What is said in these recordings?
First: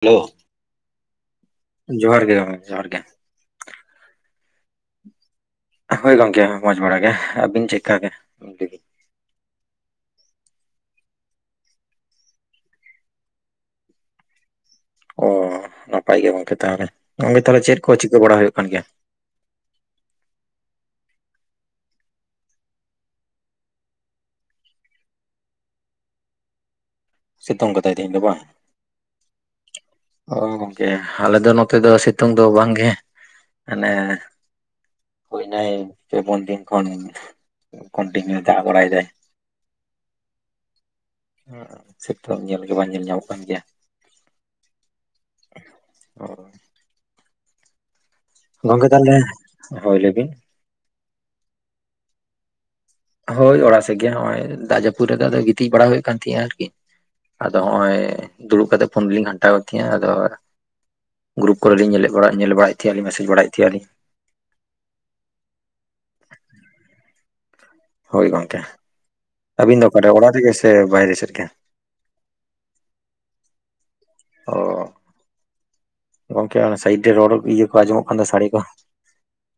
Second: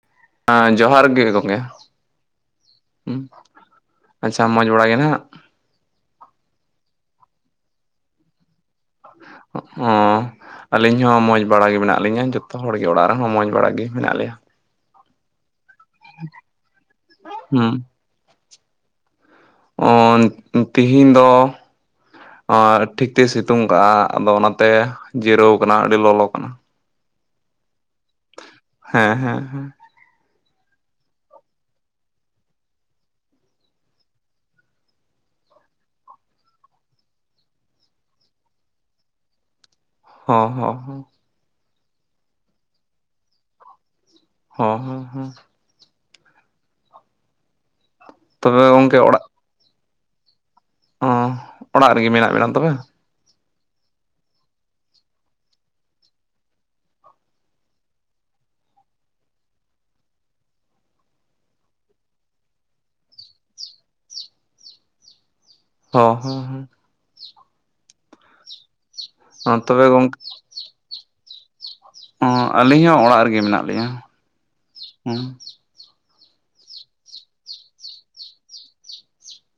Hello, ᱦᱮᱸ ᱡᱚᱦᱟᱨ ᱜᱮ ᱜᱚᱢᱠᱮ ᱾ ᱡᱚᱦᱟᱨ ᱜᱮ ᱡᱚᱦᱟᱨ ᱜᱮ ᱾ ᱟᱪᱪᱷᱟ ᱢᱚᱸᱡᱽ ᱵᱟᱲᱟ ᱜᱮ ᱱᱷᱟᱜ? ᱦᱳᱭ ᱜᱚᱝᱠᱮ ᱢᱚᱸᱡᱽ ᱵᱟᱲ ᱜᱮ ᱾ ᱟᱹᱵᱤᱱ ᱪᱤᱠᱠᱟ ᱜᱮ ᱤᱱᱠᱟᱹ ᱜᱮ? ᱦᱚᱸ ᱟᱹᱞᱤᱧ ᱦᱚᱸ ᱢᱚᱡᱽ ᱵᱟᱲᱟ ᱜᱮ ᱢᱮᱱᱟᱜ ᱞᱤᱧᱟᱹ ᱾ ᱡᱚᱛᱚ ᱦᱚᱲᱜᱮ ᱚᱲᱟᱜ ᱨᱮᱦᱚᱸ ᱢᱚᱡᱽ ᱵᱟᱲᱟ ᱜᱮ ᱢᱮᱱᱟᱜ ᱞᱮᱭᱟ ᱾ ᱚ ᱱᱟᱯᱟᱭ ᱜᱮ ᱜᱚᱝᱠᱮ ᱛᱟᱦᱚᱞᱮ ᱜᱚᱝᱠᱮ ᱾ ᱛᱟᱦᱚᱞᱮ ᱪᱮᱫ ᱦᱩᱸ ᱠᱚ ᱪᱤᱠᱟᱹ ᱵᱟᱲᱟ ᱦᱩᱭᱩᱜ ᱠᱟᱱ ᱜᱮᱭᱟ? ᱛᱤᱦᱤᱧ ᱫᱚ ᱴᱷᱤᱠ ᱛᱮᱭ ᱥᱤᱛᱩᱝ ᱠᱟᱜᱼᱟ᱾ ᱟᱫᱚ ᱚᱱᱟᱛᱮ ᱡᱤᱨᱟᱹᱣ ᱟᱠᱟᱱᱟ ᱟᱹᱰᱤ ᱞᱚᱞᱚ ᱠᱟᱱᱟ ᱾ ᱥᱤᱛᱩᱝ ᱠᱟᱫᱟᱭ ᱛᱮᱦᱮᱧ ᱫᱚ ᱵᱟᱝ? ᱦᱮᱸ ᱦᱮᱸ ᱦᱮᱸ ᱚ ᱜᱚᱝᱠᱮ ᱟᱞᱮ ᱫᱚ ᱱᱚᱛᱮ ᱫᱚ ᱥᱤᱛᱩᱝ ᱫᱚ ᱵᱟᱝᱜᱮ ᱾ ᱢᱟᱱᱮ ᱦᱩᱭᱱᱟ ᱯᱮ ᱯᱚᱱ ᱫᱤᱱ ᱠᱷᱚᱱ ᱠᱚᱱᱴᱤᱱᱤᱭᱩ ᱫᱟᱜ ᱵᱟᱲᱟᱭ ᱫᱟᱭ ᱾ ᱦᱚᱸ ᱦᱚᱸ ᱦᱚᱸ ᱾ ᱥᱤᱛᱩᱝ ᱧᱮᱞ ᱜᱮ ᱵᱟᱝ ᱧᱮᱞ ᱧᱟᱢᱚᱜ ᱠᱟᱱ ᱜᱮᱭᱟ ᱾ ᱦᱚ ᱦᱮᱸ ᱦᱮᱸ ᱾ ᱚᱻ ᱜᱚᱝᱠᱮ ᱛᱟᱦᱚᱞᱮ, ᱦᱳᱭ ᱞᱟᱹᱭ ᱵᱤᱱ ᱾ ᱚ, ᱚᱲᱟᱜ ᱨᱮᱜᱮ ᱢᱮᱱᱟᱜ ᱵᱮᱱᱟ ᱛᱚᱵᱮ? ᱦᱳᱭ ᱚᱲᱟᱜ ᱥᱮᱫ ᱜᱮ ᱱᱚᱜ ᱚᱭ ᱫᱟᱜ ᱡᱟᱹᱯᱩᱫ ᱨᱮᱫᱚ ᱟᱫᱚ ᱜᱤᱛᱤᱡ ᱵᱟᱲᱟ ᱦᱩᱭᱩᱜ ᱠᱟᱱ ᱛᱤᱦᱤᱜᱼᱟ ᱟᱨᱠᱤ ᱾ ᱟᱫᱚ ᱦᱚᱜ ᱚᱭ ᱫᱩᱲᱩᱵ ᱠᱟᱛᱮᱜ ᱯᱷᱳᱱ ᱨᱮᱞᱤᱧ ᱜᱷᱟᱱᱴᱟᱣ ᱠᱮᱫᱛᱤᱼᱟ ᱟᱫᱚ ᱜᱨᱩᱯ ᱠᱚᱨᱮᱞᱤᱧ ᱧᱮᱞ ᱵᱟᱲᱟ ᱧᱮᱞ ᱵᱟᱲᱟᱭᱮᱫ ᱛᱟᱦᱮᱸ ᱟᱞᱤᱧ ᱢᱮᱥᱡᱽ ᱵᱟᱲᱟᱭᱮᱫ ᱛᱟᱦᱮᱸ ᱟᱞᱤᱧ ᱾ ᱦᱚ ᱦᱮᱸ ᱦᱮᱸ ᱾ ᱦᱳᱭ ᱜᱚᱢᱠᱮ ᱦᱚᱸ ᱾ ᱟᱹᱵᱤᱱ ᱛᱚᱵᱮ ᱫᱚ ᱚᱠᱟᱨᱮ ᱚᱲᱟᱜ ᱨᱮᱜᱮ ᱥᱮ ᱵᱟᱭᱨᱮ ᱥᱮᱫ ᱨᱮᱜᱮ? ᱦᱚᱸ ᱟᱹᱞᱤᱧ ᱦᱚᱸ ᱚᱲᱟᱜ ᱨᱮᱜᱮ ᱢᱮᱱᱟᱜ ᱞᱤᱧᱟᱹ ᱚ ᱦᱚᱸ ᱾ ᱜᱚᱝᱠᱮ ᱚᱱᱟ ᱥᱟᱭᱤᱰ ᱨᱮ ᱨᱚᱲ ᱤᱭᱟᱹ ᱠᱚ ᱟᱸᱡᱚᱢᱚᱜ ᱠᱟᱱ ᱥᱟᱰᱮ ᱠᱚ ᱾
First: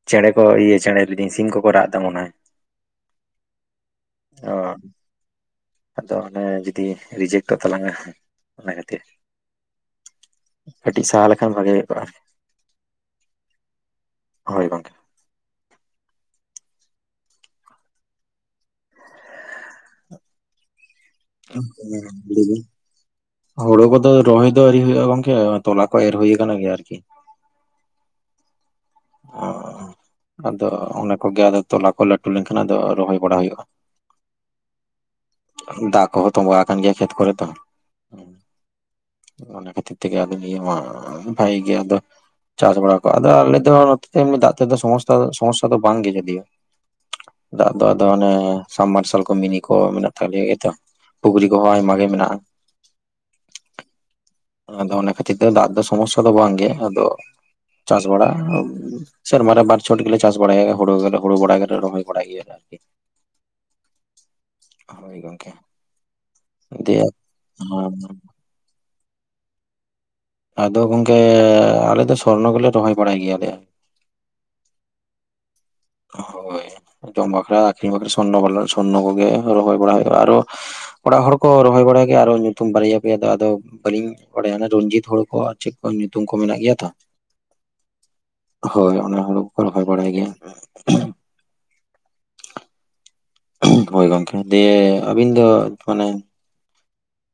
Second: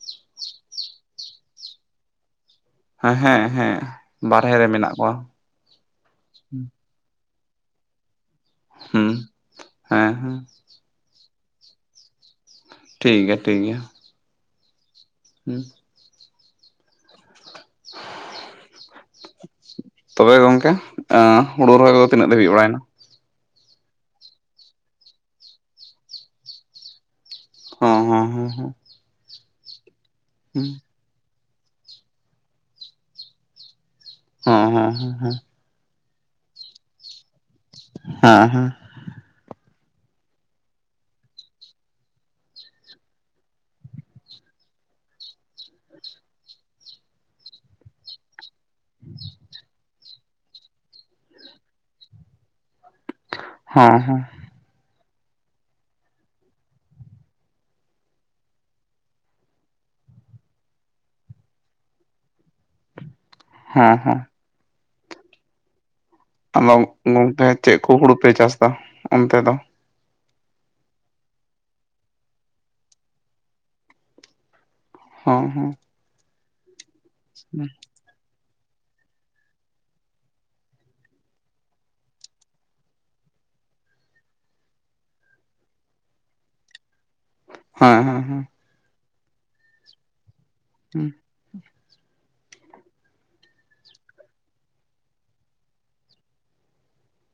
ᱪᱮᱬᱮ ᱠᱚ ᱤᱭᱟᱹ ᱪᱮᱬᱮ ᱞᱟᱹᱭ ᱫᱤᱧ ᱥᱤᱢ ᱠᱚᱠᱚ ᱨᱟᱜ ᱫᱟ ᱢᱚᱱᱮ ᱦᱚᱭ ᱾ ᱦᱟ ᱦᱮᱸ ᱦᱮᱸ ᱾ ᱚ ᱟᱫᱚ ᱚᱱᱮ ᱡᱩᱫᱤ ᱨᱤᱡᱮᱠᱴᱚᱜ ᱛᱟᱞᱟᱝᱟ ᱚᱱᱟ ᱠᱷᱟᱹᱛᱤᱨ ᱦᱩᱸ ᱦᱮᱸ ᱦᱮᱸ ᱾ ᱠᱟᱹᱴᱤᱡ ᱥᱟᱦᱟ ᱞᱮᱠᱷᱟᱱ ᱵᱷᱟᱜᱮ ᱦᱩᱭ ᱠᱚᱼᱟ ᱴᱷᱤᱠ ᱜᱮᱭᱟ ᱴᱷᱤᱠ ᱜᱮᱭᱟ। ᱦᱳᱭ ᱜᱚᱝᱠᱮ। ᱦᱩᱸ ᱛᱚᱵᱮ ᱜᱚᱝᱠᱮ ᱮᱸ ᱦᱩᱲᱩ ᱨᱚᱦᱚᱭ ᱠᱚᱫᱚ ᱛᱤᱱᱟᱹᱜ ᱫᱷᱟᱹᱵᱤᱡ ᱵᱟᱲᱟᱭᱱᱟ? ᱦᱳᱲᱳ ᱠᱚᱫᱚ ᱨᱚᱦᱚᱭ ᱫᱚ ᱟᱣᱨᱤ ᱦᱩᱭᱩᱜᱼᱟ ᱜᱚᱝᱠᱮ ᱛᱚᱞᱟ ᱠᱚ ᱮᱨ ᱦᱩᱭ ᱟᱠᱟᱱ ᱜᱮᱭᱟ ᱟᱨᱠᱤ। ᱦᱚᱸ ᱦᱚᱸ ᱦᱚᱸ ᱚ ᱟᱫᱚ ᱚᱱᱟ ᱠᱚᱜᱮ ᱛᱚᱞᱟ ᱠᱚ ᱞᱟᱹᱴᱩ ᱞᱮᱱᱠᱷᱟᱱ ᱟᱫᱚ ᱨᱚᱦᱚᱭ ᱵᱟᱲᱟ ᱦᱩᱭᱩᱜᱼᱟ। ᱦᱚᱸ ᱦᱚᱸ ᱦᱚᱸ ᱦᱚᱸ ᱫᱟᱜ ᱠᱚᱸᱦᱚ ᱛᱚᱵᱟ ᱟᱠᱟᱱ ᱜᱮᱭᱟ ᱠᱷᱮᱛ ᱠᱚᱨᱮ ᱛᱚ ᱦᱮᱸ ᱦᱮᱸ ᱚᱱᱟ ᱠᱷᱟᱹᱛᱤᱨ ᱛᱮᱜᱮ ᱟᱫᱚ ᱱᱤᱭᱟᱹ ᱢᱟ ᱵᱷᱟᱭᱤ ᱜᱮ ᱟᱫᱚ ᱪᱟᱥ ᱵᱟᱲᱟ ᱠᱚ ᱟᱫᱚ ᱟᱞᱮ ᱫᱚ ᱮᱢᱱᱤ ᱫᱟᱜ ᱛᱮᱫᱚ ᱥᱚᱢᱚᱥᱥᱟ ᱥᱚᱢᱚᱥᱥᱟ ᱫᱚ ᱵᱟᱝ ᱜᱮ ᱡᱳᱫᱤᱭᱳ ᱫᱟᱜ ᱫᱚ ᱟᱫᱚ ᱚᱱᱮ ᱥᱟᱢᱢᱟᱨᱥᱮᱞ ᱠᱚ ᱢᱤᱱᱤ ᱠᱚ ᱢᱮᱱᱟᱜ ᱛᱟᱞᱮᱭᱟ ᱜᱮᱛᱚ ᱯᱩᱠᱷᱨᱤ ᱠᱚᱦᱚᱸ ᱟᱭᱢᱟ ᱜᱮ ᱢᱮᱱᱟᱜᱼᱟ ᱦᱚᱸ ᱦᱚᱸ ᱟᱫᱚ ᱚᱱᱟ ᱠᱷᱟᱹᱛᱤᱨ ᱛᱮ ᱫᱟᱜ ᱫᱚ ᱥᱚᱢᱚᱥᱥᱟ ᱫᱚ ᱵᱟᱝ ᱜᱮ ᱟᱫᱚ ᱪᱟᱥ ᱵᱟᱲᱟ ᱥᱮᱨᱢᱟ ᱨᱮ ᱵᱟᱨ ᱪᱷᱚᱴ ᱜᱮᱞᱮ ᱪᱟᱥ ᱵᱟᱲᱟᱭᱟ ᱦᱩᱲᱩ ᱦᱩᱲᱩ ᱜᱚᱰᱟ ᱜᱮᱞᱮ ᱨᱚᱦᱚᱭ ᱵᱟᱲᱟᱭ ᱜᱮᱭᱟ ᱟᱨᱠᱤ। ᱦᱚᱸ ᱦᱚᱸ। ᱦᱳᱭ ᱜᱚᱝᱠᱮ। ᱟᱫᱚ ᱫᱤᱭᱮ ᱜᱚᱝᱠᱮ ᱪᱮᱫ ᱠᱚ ᱦᱩᱲᱩ ᱯᱮ ᱪᱟᱥᱫᱟ ᱚᱱᱛᱮ ᱫᱚ? ᱟᱫᱚ ᱜᱚᱝᱠᱮ ᱟᱞᱮᱫᱚ ᱥᱚᱨᱱᱚ ᱜᱮᱞᱮ ᱨᱚᱦᱚᱭ ᱵᱟᱲᱟᱭ ᱜᱮᱭᱟᱞᱮ। ᱦᱚᱸ ᱦᱚᱸ। ᱦᱳᱭ ᱡᱚᱢ ᱵᱟᱠᱷᱨᱟ ᱟᱹᱠᱷᱨᱤᱧ ᱵᱟᱠᱷᱨᱟ ᱥᱚᱨᱱᱟ ᱵᱟᱞᱮ ᱥᱚᱨᱱᱚ ᱠᱚᱜᱮ ᱨᱚᱦᱚᱭ ᱵᱟᱲᱟ ᱦᱩᱭᱩᱜᱼᱟ ᱟᱨᱚ ᱚᱲᱟᱜ ᱦᱚᱲ ᱠᱚ ᱨᱚᱦᱚᱭ ᱵᱟᱲᱟᱭ ᱜᱮᱭᱟ ᱟᱨᱦᱚ ᱧᱩᱛᱩᱢ ᱵᱟᱨᱭᱟ ᱯᱮᱭᱟ ᱫᱚ ᱟᱫᱚ ᱵᱟᱹᱞᱤᱧ ᱵᱟᱲᱟᱭᱟ ᱚᱱᱟ ᱨᱚᱧᱡᱤᱛ ᱦᱩᱲᱩ ᱠᱚ ᱟᱨ ᱪᱮᱫ ᱠᱚ ᱧᱩᱛᱩᱢ ᱠᱚ ᱢᱮᱱᱟᱜ ᱜᱮᱭᱟ ᱛᱚ ᱦᱮᱸ ᱦᱮᱸ ᱦᱮᱸ। ᱦᱳᱭ ᱚᱱᱟ ᱦᱩᱲᱩ ᱠᱚ ᱨᱚᱦᱚᱭ ᱵᱟᱲᱟᱭ ᱜᱮᱭᱟ। ᱦᱩᱸ ᱦᱳᱭ ᱜᱚᱝᱠᱮ ᱫᱤᱭᱮ ᱟᱹᱵᱤᱱ ᱫᱚ ᱢᱟᱱᱮ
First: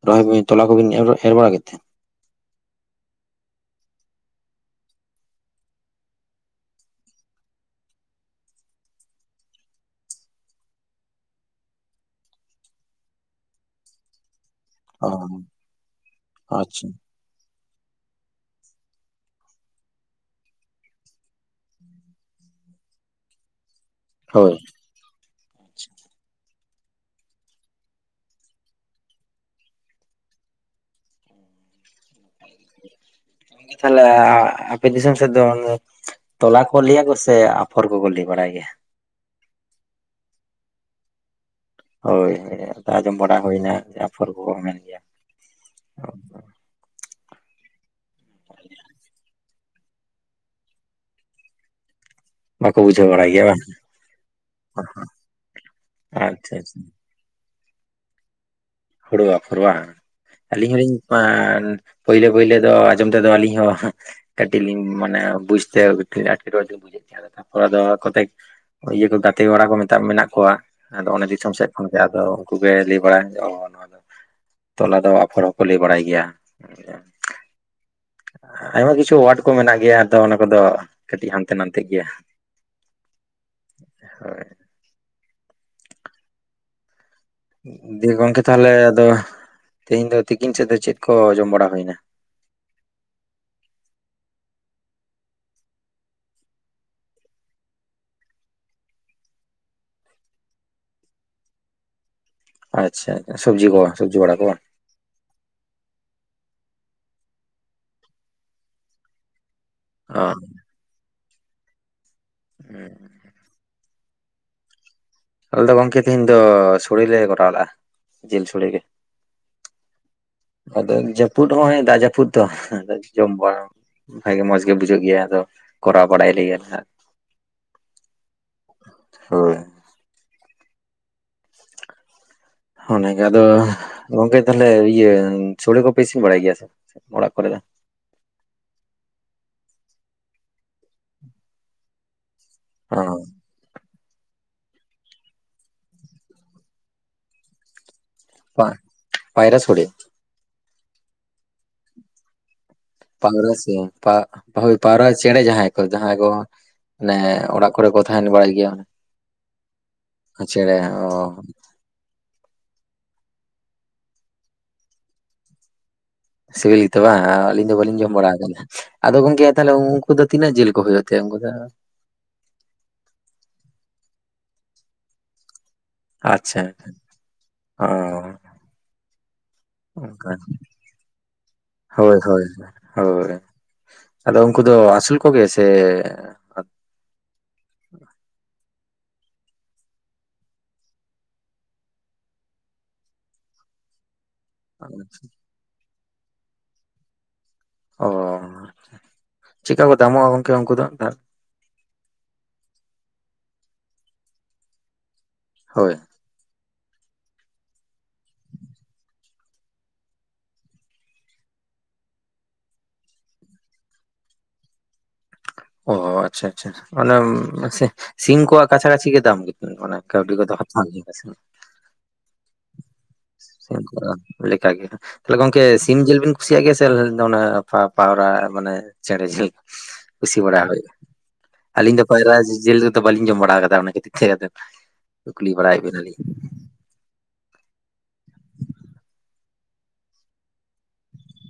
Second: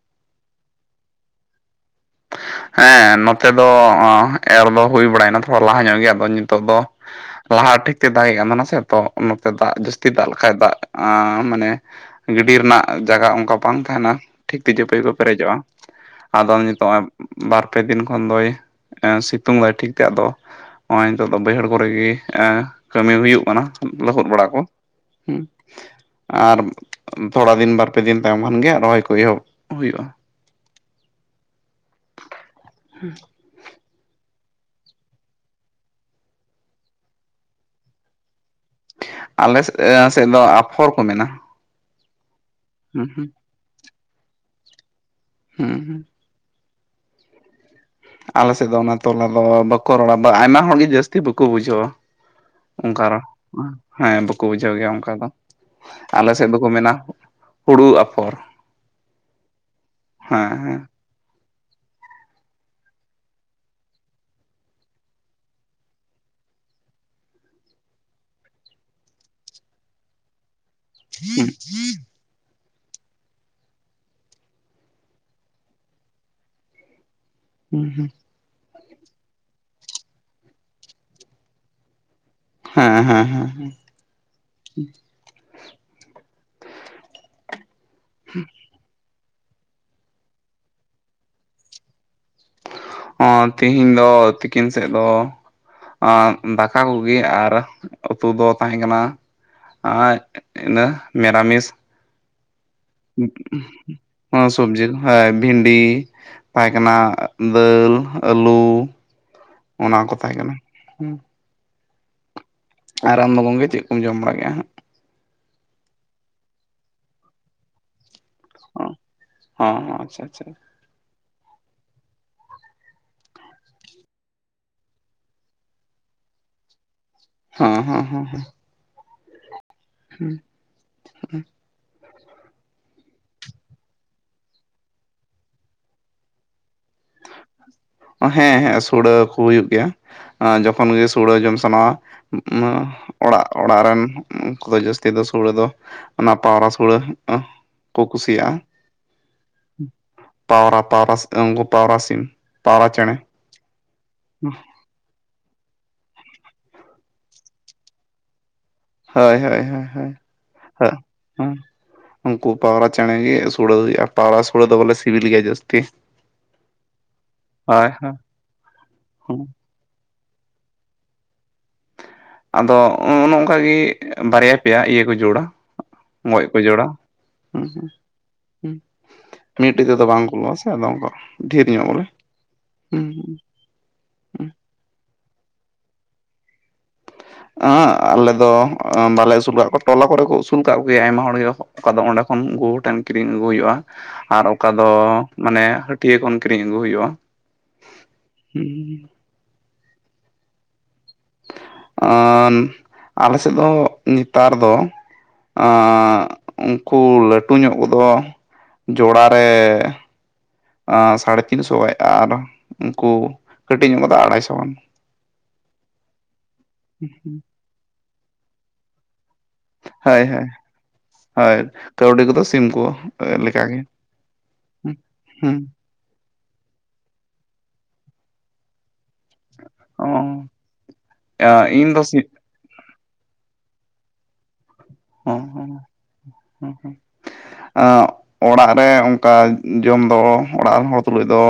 ᱨᱚᱦᱚᱭ ᱵᱤᱱ ᱛᱚᱞᱟ ᱠᱚᱵᱤᱱ ᱮ ᱮᱨ ᱵᱟᱲᱟ ᱠᱮᱫ ᱛᱮ? ᱦᱮᱸ ᱱᱚᱛᱮ ᱫᱚ ᱮᱨ ᱫᱚ ᱦᱩᱭ ᱵᱟᱲᱟᱭᱮᱱᱟ ᱛᱷᱚᱲᱟ ᱞᱟᱦᱟ ᱧᱚᱜ ᱜᱮ ᱟᱫᱚ ᱱᱤᱛᱚᱜ ᱫᱚ ᱞᱟᱦᱟ ᱴᱷᱤᱠ ᱛᱮ ᱫᱟᱜᱮᱜ ᱠᱟᱱ ᱛᱟᱦᱮᱱᱟ ᱥᱮ ᱛᱚ ᱱᱚᱛᱮ ᱫᱟᱜ ᱡᱟᱹᱥᱛᱤ ᱫᱟᱜ ᱞᱮᱠᱷᱟᱡ ᱫᱟᱜ ᱟᱸᱻ ᱢᱟᱱᱮ ᱜᱤᱰᱤ ᱨᱮᱱᱟᱜ ᱡᱟᱭᱜᱟ ᱚᱱᱠᱟ ᱵᱟᱝ ᱛᱟᱦᱮᱱᱟ ᱴᱷᱤᱠ ᱛᱤᱡᱩᱯᱟᱹᱭ ᱚ ᱠᱚ ᱯᱮᱨᱮᱡᱚᱜᱼᱟ ᱟᱫᱚ ᱟᱪᱪᱷᱟ ᱱᱤᱛᱚᱜ ᱵᱟᱨᱯᱮ ᱫᱤᱱ ᱠᱷᱚᱱ ᱫᱚᱭ ᱥᱤᱛᱩᱝ ᱵᱟᱭ ᱴᱷᱤᱠ ᱠᱟᱜ ᱫᱚ ᱱᱚᱜᱼᱚᱭ ᱱᱤᱛᱚᱜ ᱫᱚ ᱵᱟᱹᱭᱦᱟᱹᱲ ᱠᱚᱨᱮᱜ ᱜᱮ ᱮ ᱠᱟᱹᱢᱤ ᱦᱩᱭᱩᱜ ᱠᱟᱱᱟ ᱞᱟᱹᱦᱩᱫ ᱵᱟᱲᱟ ᱦᱳᱭ ᱠᱚ। ᱦᱮᱸ। ᱟᱨ ᱛᱷᱚᱲᱟ ᱫᱤᱱ ᱵᱟᱨᱯᱮ ᱫᱤᱱ ᱛᱟᱭᱚᱢ ᱠᱷᱟᱱᱜᱮ ᱨᱚᱦᱚᱭ ᱠᱚ ᱮᱦᱚᱵ ᱦᱩᱭᱩᱜᱼᱟ [unintelligible] ᱦᱮᱸ ᱛᱟᱞᱷᱮ ᱟᱯᱮ ᱫᱤᱥᱚᱢ ᱥᱮᱫ ᱫᱚ ᱛᱚᱞᱟ ᱠᱚ ᱞᱟᱹᱭᱟ ᱠᱚ ᱥᱮ ᱟᱯᱷᱚᱨ ᱠᱚᱠᱚ ᱞᱟᱹᱭ ᱵᱟᱲᱟᱭ ᱜᱮᱭᱟ ᱟᱞᱮ ᱥᱮᱫ ᱫᱚ ᱟᱯᱷᱚᱨ ᱠᱚ ᱢᱮᱱᱟ ᱦᱳᱭ ᱦᱩᱸ ᱟᱸᱡᱚᱢ ᱦᱩᱸ ᱵᱟᱲᱟ ᱦᱩᱭᱱᱟ ᱟᱯᱷᱚᱨ ᱠᱚᱠᱚ ᱢᱮᱱ ᱜᱮᱭᱟ ᱦᱮᱸ ᱦᱮᱸ ᱟᱞᱮᱥᱮᱫ ᱫᱚ, ᱚᱱᱟ ᱛᱚᱞᱟ ᱫᱚ ᱵᱟᱠᱚ ᱨᱚᱲᱟ, ᱵᱟ ᱟᱭᱢᱟ ᱦᱚᱲᱜᱮ ᱡᱟᱹᱥᱛᱤ ᱵᱟᱠᱚ ᱵᱩᱡᱷᱟᱹᱣ-ᱟ᱾ ᱵᱟᱠᱚ ᱚᱱᱠᱟ ᱵᱩᱡᱷᱟᱹᱣ ᱨᱚᱲ, ᱵᱟᱲᱟᱭ ᱜᱮᱭᱟ ᱵᱟᱝ ᱦᱮᱸ ᱵᱟᱠᱚ ᱵᱩᱡᱷᱟᱹᱣ ᱜᱮᱭᱟ, ᱚᱱᱠᱟ ᱫᱚ᱾ ᱟᱞᱮ ᱥᱮᱫ ᱟᱪᱪᱷᱟ ᱫᱚᱠᱚ ᱟᱪᱪᱷᱟ ᱢᱮᱱᱟ᱾ ᱦᱩᱲᱩ ᱟᱯᱷᱚᱨ᱾ ᱦᱩᱲᱩ ᱟᱠᱦᱚᱨ ᱵᱟᱝ? ᱟᱹᱞᱤᱧ ᱦᱮᱸ ᱦᱚᱞᱤᱧ ᱯᱳᱭᱞᱳ, ᱯᱳᱭᱞᱳ ᱫᱚ ᱟᱸᱡᱚᱢ ᱛᱮᱫᱚ ᱟᱹᱞᱤᱧ ᱦᱚᱸ ᱠᱟᱴᱤᱡ ᱞᱤᱧ ᱢᱟᱱᱮ ᱵᱩᱡᱽᱛᱮ ᱮᱴᱠᱮᱸ ᱴᱚᱸᱬᱮᱸ ᱵᱩᱡᱟᱹ ᱟᱫᱚᱱᱦᱟ-ᱜ ᱠᱚᱟᱫᱚ ᱟᱠᱚᱛᱮ ᱤᱭᱟᱹ ᱠᱚ ᱜᱟᱛᱮ ᱠᱚᱲᱟ ᱠᱚ ᱢᱮᱛᱟ-ᱜ ᱢᱮᱱᱟᱜ ᱠᱚᱣᱟ᱾ ᱟᱫᱚ ᱚᱱᱮ ᱫᱤᱥᱚᱢ ᱥᱮᱫ ᱠᱷᱳᱱ ᱜᱮ, ᱟᱫᱚ ᱩᱱᱠᱩ ᱜᱮ ᱞᱟᱹᱭ ᱵᱟᱲᱟᱭ᱾ ᱚ ᱛᱚᱞᱟ ᱫᱚ ᱟᱯᱷᱚᱨ ᱦᱚᱸᱠᱚ ᱞᱟᱹᱭ ᱵᱟᱲᱟᱭ ᱜᱮᱭᱟ᱾ ᱦᱩᱸ ᱦᱩᱸ ᱟᱭᱢᱟ ᱠᱤᱪᱷᱩ ᱣᱟᱰ ᱠᱚ ᱢᱮᱱᱟᱜ ᱜᱮᱭᱟ᱾ ᱟᱫᱚ ᱚᱱᱟ ᱠᱚᱼᱫᱚ ᱠᱟᱹᱴᱤᱡ ᱦᱟᱱᱛᱮ ᱱᱟᱛᱮ ᱜᱮᱭᱟ᱾ ᱦᱮᱸ, ᱦᱮᱸ, ᱦᱮᱸ ᱦᱮᱸ᱾ ᱦᱳᱭ ᱫᱤᱭᱮ ᱜᱚᱝᱠᱮ ᱛᱟᱦᱚᱞᱮ ᱟᱫᱚ ᱛᱮᱦᱮᱧ ᱫᱚ ᱛᱤᱠᱤᱱ ᱥᱮᱫ ᱫᱚ ᱪᱮᱫ ᱠᱚ ᱡᱚᱢ ᱵᱟᱲᱟ ᱦᱩᱭᱱᱟ᱾ ᱦᱚᱸ ᱛᱮᱤᱦᱤᱧ ᱫᱚ ᱛᱤᱠᱤᱱ ᱥᱮᱫ ᱫᱚ ᱫᱟᱠᱟ ᱠᱚᱜᱮ ᱟᱨ ᱩᱛᱩ ᱫᱚ ᱛᱟᱦᱮᱸ ᱠᱟᱱᱟ᱾ ᱟᱨ ᱤᱱᱟ ᱢᱤᱨᱟᱢᱤᱥ ᱟᱪᱪᱷᱟ ᱥᱚᱵᱽᱡᱤ ᱠᱚ ᱥᱚᱵᱽᱡᱤ ᱵᱟᱲᱟ ᱦᱸ ᱠᱚ ᱵᱟᱝ ᱥᱚᱵᱡᱤ ᱫᱚ ᱦᱚᱭ ᱵᱷᱽᱤᱱᱰᱤ ᱛᱟᱦᱮᱸ ᱠᱟᱱᱟ᱾ ᱫᱟᱹᱞ ᱟᱹᱞᱩ- ᱚᱱᱟ ᱠᱚ ᱚ ᱛᱟᱦᱮᱸ ᱠᱟᱱᱟ᱾ ᱦᱩᱸ ᱦᱮᱸ ᱟᱨ ᱟᱢᱫᱚ ᱜᱚᱝᱠᱮ ᱪᱮᱫ ᱠᱚᱢ ᱡᱚᱢ ᱵᱟᱲᱟ ᱠᱮᱜᱼᱟ ᱾ ᱦᱟᱸᱜ ᱟᱞᱮ ᱫᱚ ᱜᱚᱝᱠᱮ ᱛᱤᱦᱮᱧ ᱫᱚᱸ ᱥᱚᱲᱮ ᱞᱮ ᱠᱚᱨᱟᱣ ᱞᱟᱜᱼᱟ᱾ ᱡᱤᱞ ᱥᱚᱲᱮ ᱜᱮ ᱦᱮᱸ ᱦᱚᱸ ᱟᱪᱦᱟ ᱟᱪᱷᱟ᱾ ᱟᱫᱚ ᱡᱟᱹᱯᱩᱫ ᱦᱚᱸᱜᱭ ᱫᱟᱜ ᱡᱟᱹᱯᱩᱫ ᱫᱚ᱾ ᱡᱚᱢ ᱵᱟᱲᱟ᱾ ᱵᱷᱽᱟᱜᱮ ᱢᱚᱸᱡᱽ ᱜᱮ ᱵᱩᱡᱷᱟᱹᱜ ᱜᱮᱭᱟ᱾ ᱟᱫᱚ ᱠᱚᱨᱟᱣ ᱵᱟᱲᱟᱭ ᱞᱮᱭᱟᱞᱮ᱾ ᱱᱦᱟᱸᱜ ᱦᱮᱸ ᱦᱮᱸ ᱦᱮᱸ ᱦᱮᱸ ᱦᱳᱭ ᱦᱩᱸ ᱦᱚᱱᱮᱜᱮ ᱟᱫᱚ ᱜᱚᱝᱠᱮ ᱛᱟᱦᱚᱞᱮ ᱤᱭᱟᱹ ᱥᱳᱲᱮᱸ ᱠᱚᱯᱮ ᱤᱥᱤᱱ ᱵᱟᱲᱟᱭ ᱜᱮᱭᱟ ᱾ ᱥᱮ ᱚᱲᱟᱜ ᱠᱚᱨᱮ ᱫᱚ ᱦᱮᱸ ᱦᱮᱸ ᱥᱩᱲᱟᱹ ᱠᱚ ᱦᱩᱭᱩᱜ ᱜᱮᱭᱟ᱾ ᱡᱚᱠᱷᱚᱱ ᱜᱮ ᱥᱩᱲᱟᱹ ᱡᱚᱢ ᱥᱟᱜᱱᱟ ᱦᱟ ᱚ ᱚᱲᱟᱜ ᱚᱲᱟᱜ ᱨᱮᱱ ᱩᱱᱠᱩ ᱫᱚ ᱡᱟᱹᱥᱛᱤ ᱫᱚ ᱥᱩᱲᱟᱹ ᱫᱚ, ᱚᱱᱟ ᱯᱟᱣᱨᱟ ᱥᱩᱲᱟᱹ ᱠᱚ ᱠᱩᱥᱤᱭᱟᱜᱼᱟ ᱯᱟᱭᱨᱟ ᱥᱳᱲᱮ ᱾ᱯᱟᱣᱨᱟ - ᱯᱟᱣᱨᱟ ᱩᱸᱜᱚ ᱯᱟᱣᱨᱟ ᱥᱤᱢ ᱯᱟᱣᱨᱟ ᱪᱮᱬᱮᱸ ᱯᱟᱣᱨᱟ ᱥᱮᱢ ᱯᱟᱣᱨᱟ ᱪᱮᱬᱮᱸ ᱡᱟᱦᱟᱸᱭ ᱠᱚ, ᱡᱟᱦᱟᱸᱭ ᱠᱚ ᱢᱟᱱᱮ ᱚᱲᱟᱜ ᱠᱚᱨᱮ ᱠᱚ, ᱛᱟᱦᱮᱱ ᱵᱟᱲᱟᱭ ᱜᱮᱭᱟ᱾ ᱦᱳᱭ, ᱦᱳᱭ, ᱦᱳᱭ, ᱪᱮᱬᱮ ᱦᱳᱭ ᱚ ᱦᱸ ᱩᱱᱠᱩ ᱯᱟᱣᱨᱟ ᱪᱮᱬᱮᱸ ᱜᱮ ᱥᱩᱲᱟᱹᱦᱩᱭᱩᱼᱜ ᱟ ᱾ ᱯᱟᱣᱨᱟ ᱥᱩᱲᱟᱹ ᱫᱚ ᱵᱚᱞᱮ ᱥᱤᱵᱤᱞ ᱜᱮᱭᱟ ᱡᱟᱹᱥᱛᱤ᱾ ᱥᱤᱵᱤᱞ ᱜᱮᱛᱚ ᱵᱟᱝ, ᱟᱞᱤᱧ ᱫᱚ ᱦᱳᱭ ᱵᱞᱤᱧ ᱡᱚᱢ ᱦᱳᱭ ᱵᱟᱲᱟ ᱟᱠᱟ ᱟ ᱱᱟᱜ? ᱟᱫᱚ ᱦᱮᱸ ᱜᱚᱝᱠᱮ ᱛᱟᱦᱚᱞᱮ ᱩᱱᱠᱩ ᱫᱚ, ᱛᱤᱱᱟᱹᱜ ᱡᱤᱞ ᱠᱚ ᱦᱩᱭᱩᱼᱜ ᱛᱟᱭᱟ ᱾ᱩᱱᱠᱩ ᱫᱚ ᱟᱫᱚᱜ ᱚᱱ ᱚᱝᱠᱟᱜᱤ ᱵᱟᱨᱭ-ᱟ ᱯᱮᱭ-ᱟ ᱤᱭᱟᱹ ᱠᱚ ᱡᱳᱲᱟ᱾ ᱜᱚᱡ ᱠᱚ ᱟᱪᱪᱷᱟ ᱡᱚᱲᱟ ᱚ ᱦᱸ ᱢᱤᱫᱴᱤᱡ ᱛᱮᱫᱚ ᱵᱟᱝ ᱚᱱᱠᱟ ᱠᱩᱞᱟᱹᱜᱼᱟ ᱥᱮ, ᱟᱫᱚ ᱚᱱᱠᱟ ᱰᱷᱮᱨ ᱧᱚᱜ ᱵᱚᱞᱮ ᱦᱳᱭ ᱦᱳᱭ ᱦᱮᱸ ᱦᱳᱭ ᱟᱫᱚ ᱩᱱᱠᱩ ᱫᱚ, ᱟᱹᱥᱩᱞ ᱠᱚᱜᱮ ᱥᱮ ᱟᱸ ᱟᱞᱮ ᱫᱚ ᱵᱟᱞᱮ ᱟᱹᱥᱩᱞ ᱠᱟᱜ ᱠᱚᱣᱟ ᱴᱚᱞᱟ ᱠᱚᱨᱮ ᱠᱚ ᱟᱹᱥᱩᱞ ᱠᱟᱜ ᱠᱚᱜᱮᱭᱟ ᱟᱭᱢᱟ ᱦᱚᱲᱜᱮ ᱾ ᱟᱫᱚ ᱚᱸᱰᱮ ᱠᱷᱚᱱ ᱜᱩ ᱴᱷᱮᱱ ᱠᱤᱨᱤᱧ ᱟᱹᱜᱩ ᱦᱩᱭᱩᱜᱼᱟ ᱟᱨ ᱚᱠᱟ ᱫᱚ ᱢᱟᱱᱮ ᱦᱟᱹᱴᱭᱟᱹ ᱠᱷᱚᱱ ᱠᱤᱨᱤᱧ ᱟᱹᱜᱩ ᱦᱩᱭᱩᱜᱼᱟ ᱾ ᱚ ᱪᱮᱫᱠᱟ ᱠᱚ ᱫᱟᱢᱚᱜᱼᱟ ᱜᱚᱝᱠᱮ ᱩᱱᱠᱩ ᱫᱚ? ᱟᱸ ᱟᱞᱮ ᱥᱮᱫ ᱫᱚ ᱱᱮᱛᱟᱨ ᱫᱚ ᱦᱳᱭ ᱟᱸ ᱩᱱᱠᱩ ᱞᱟᱹᱴᱩ ᱧᱚᱜ ᱠᱚᱫᱚ ᱡᱚᱲᱟ ᱨᱮ ᱥᱟᱲᱮ ᱛᱤᱱᱥᱚ ᱠᱷᱚᱡ ᱟᱨ ᱩᱱᱠᱩ ᱠᱟᱹᱴᱤᱡ ᱧᱚᱜ ᱠᱚᱫᱚ ᱟᱲᱟᱭ ᱥᱚ ᱜᱟᱱ ᱾ ᱚ ᱟᱪᱪᱷᱟ ᱟᱪᱪᱷᱟ ᱛᱟᱦᱚᱞᱮ ᱮᱢ ᱥᱤᱢ ᱠᱚᱣᱟᱜ ᱠᱟᱪᱷᱟ ᱠᱟᱪᱷᱤ ᱜᱮ ᱫᱟᱢ ᱜᱮ ᱾ ᱢᱟᱱᱮ ᱦᱳᱭ ᱠᱟᱹᱣᱰᱤ ᱦᱳᱭ ᱠᱚᱫᱚ ᱦᱟᱛᱟᱣ ᱜᱮᱭᱟ ᱥᱮ, ᱦᱳᱭ ᱠᱟᱹᱣᱰᱤ ᱠᱚᱫᱚ ᱥᱤᱢ ᱠᱚ ᱞᱮᱠᱟᱜᱮ ᱞᱮᱠᱟᱜᱮ ᱛᱟᱦᱚᱞᱮ ᱦᱮᱸ ᱜᱚᱝᱠᱮ ᱥᱤ ᱥᱤᱢ ᱡᱮᱞ ᱵᱤᱱ ᱠᱩᱥᱤᱭᱟᱜ ᱜᱮᱭᱟ ᱥᱮ ᱚᱱᱟ ᱯᱟᱣᱨᱟ ᱢᱟᱱᱮ ᱪᱮᱬᱮ ᱡᱷᱤᱞ? ᱚ ᱠᱩᱥᱤ ᱵᱟᱲᱟ ᱦᱩᱭᱩᱜᱼᱟ ᱤᱧ ᱟᱹᱞᱤᱧ ᱫᱚ ᱥᱤᱢ ᱯᱟᱭᱨᱟ ᱡᱤᱞ ᱛᱚ ᱵᱟᱹᱞᱤᱧ ᱡᱚᱢ ᱵᱟᱲᱟ ᱟᱠᱟᱫᱟ ᱚᱱᱟ ᱤᱪᱷᱟᱹ ᱠᱟᱛᱮ ᱠᱩ ᱠᱩᱞᱞᱤ ᱵᱟᱲᱟᱭᱮᱫ ᱵᱮᱱᱟᱞᱤᱧ ᱾ ᱦᱩᱸ ᱦᱩᱸ ᱾ ᱚᱸ ᱚᱲᱟᱜ ᱨᱮ ᱚᱱᱠᱟ ᱡᱚᱢ ᱫᱚ ᱚᱲᱟᱜ ᱨᱮᱱ ᱦᱚᱲ ᱛᱩᱞᱩᱡ ᱫᱚ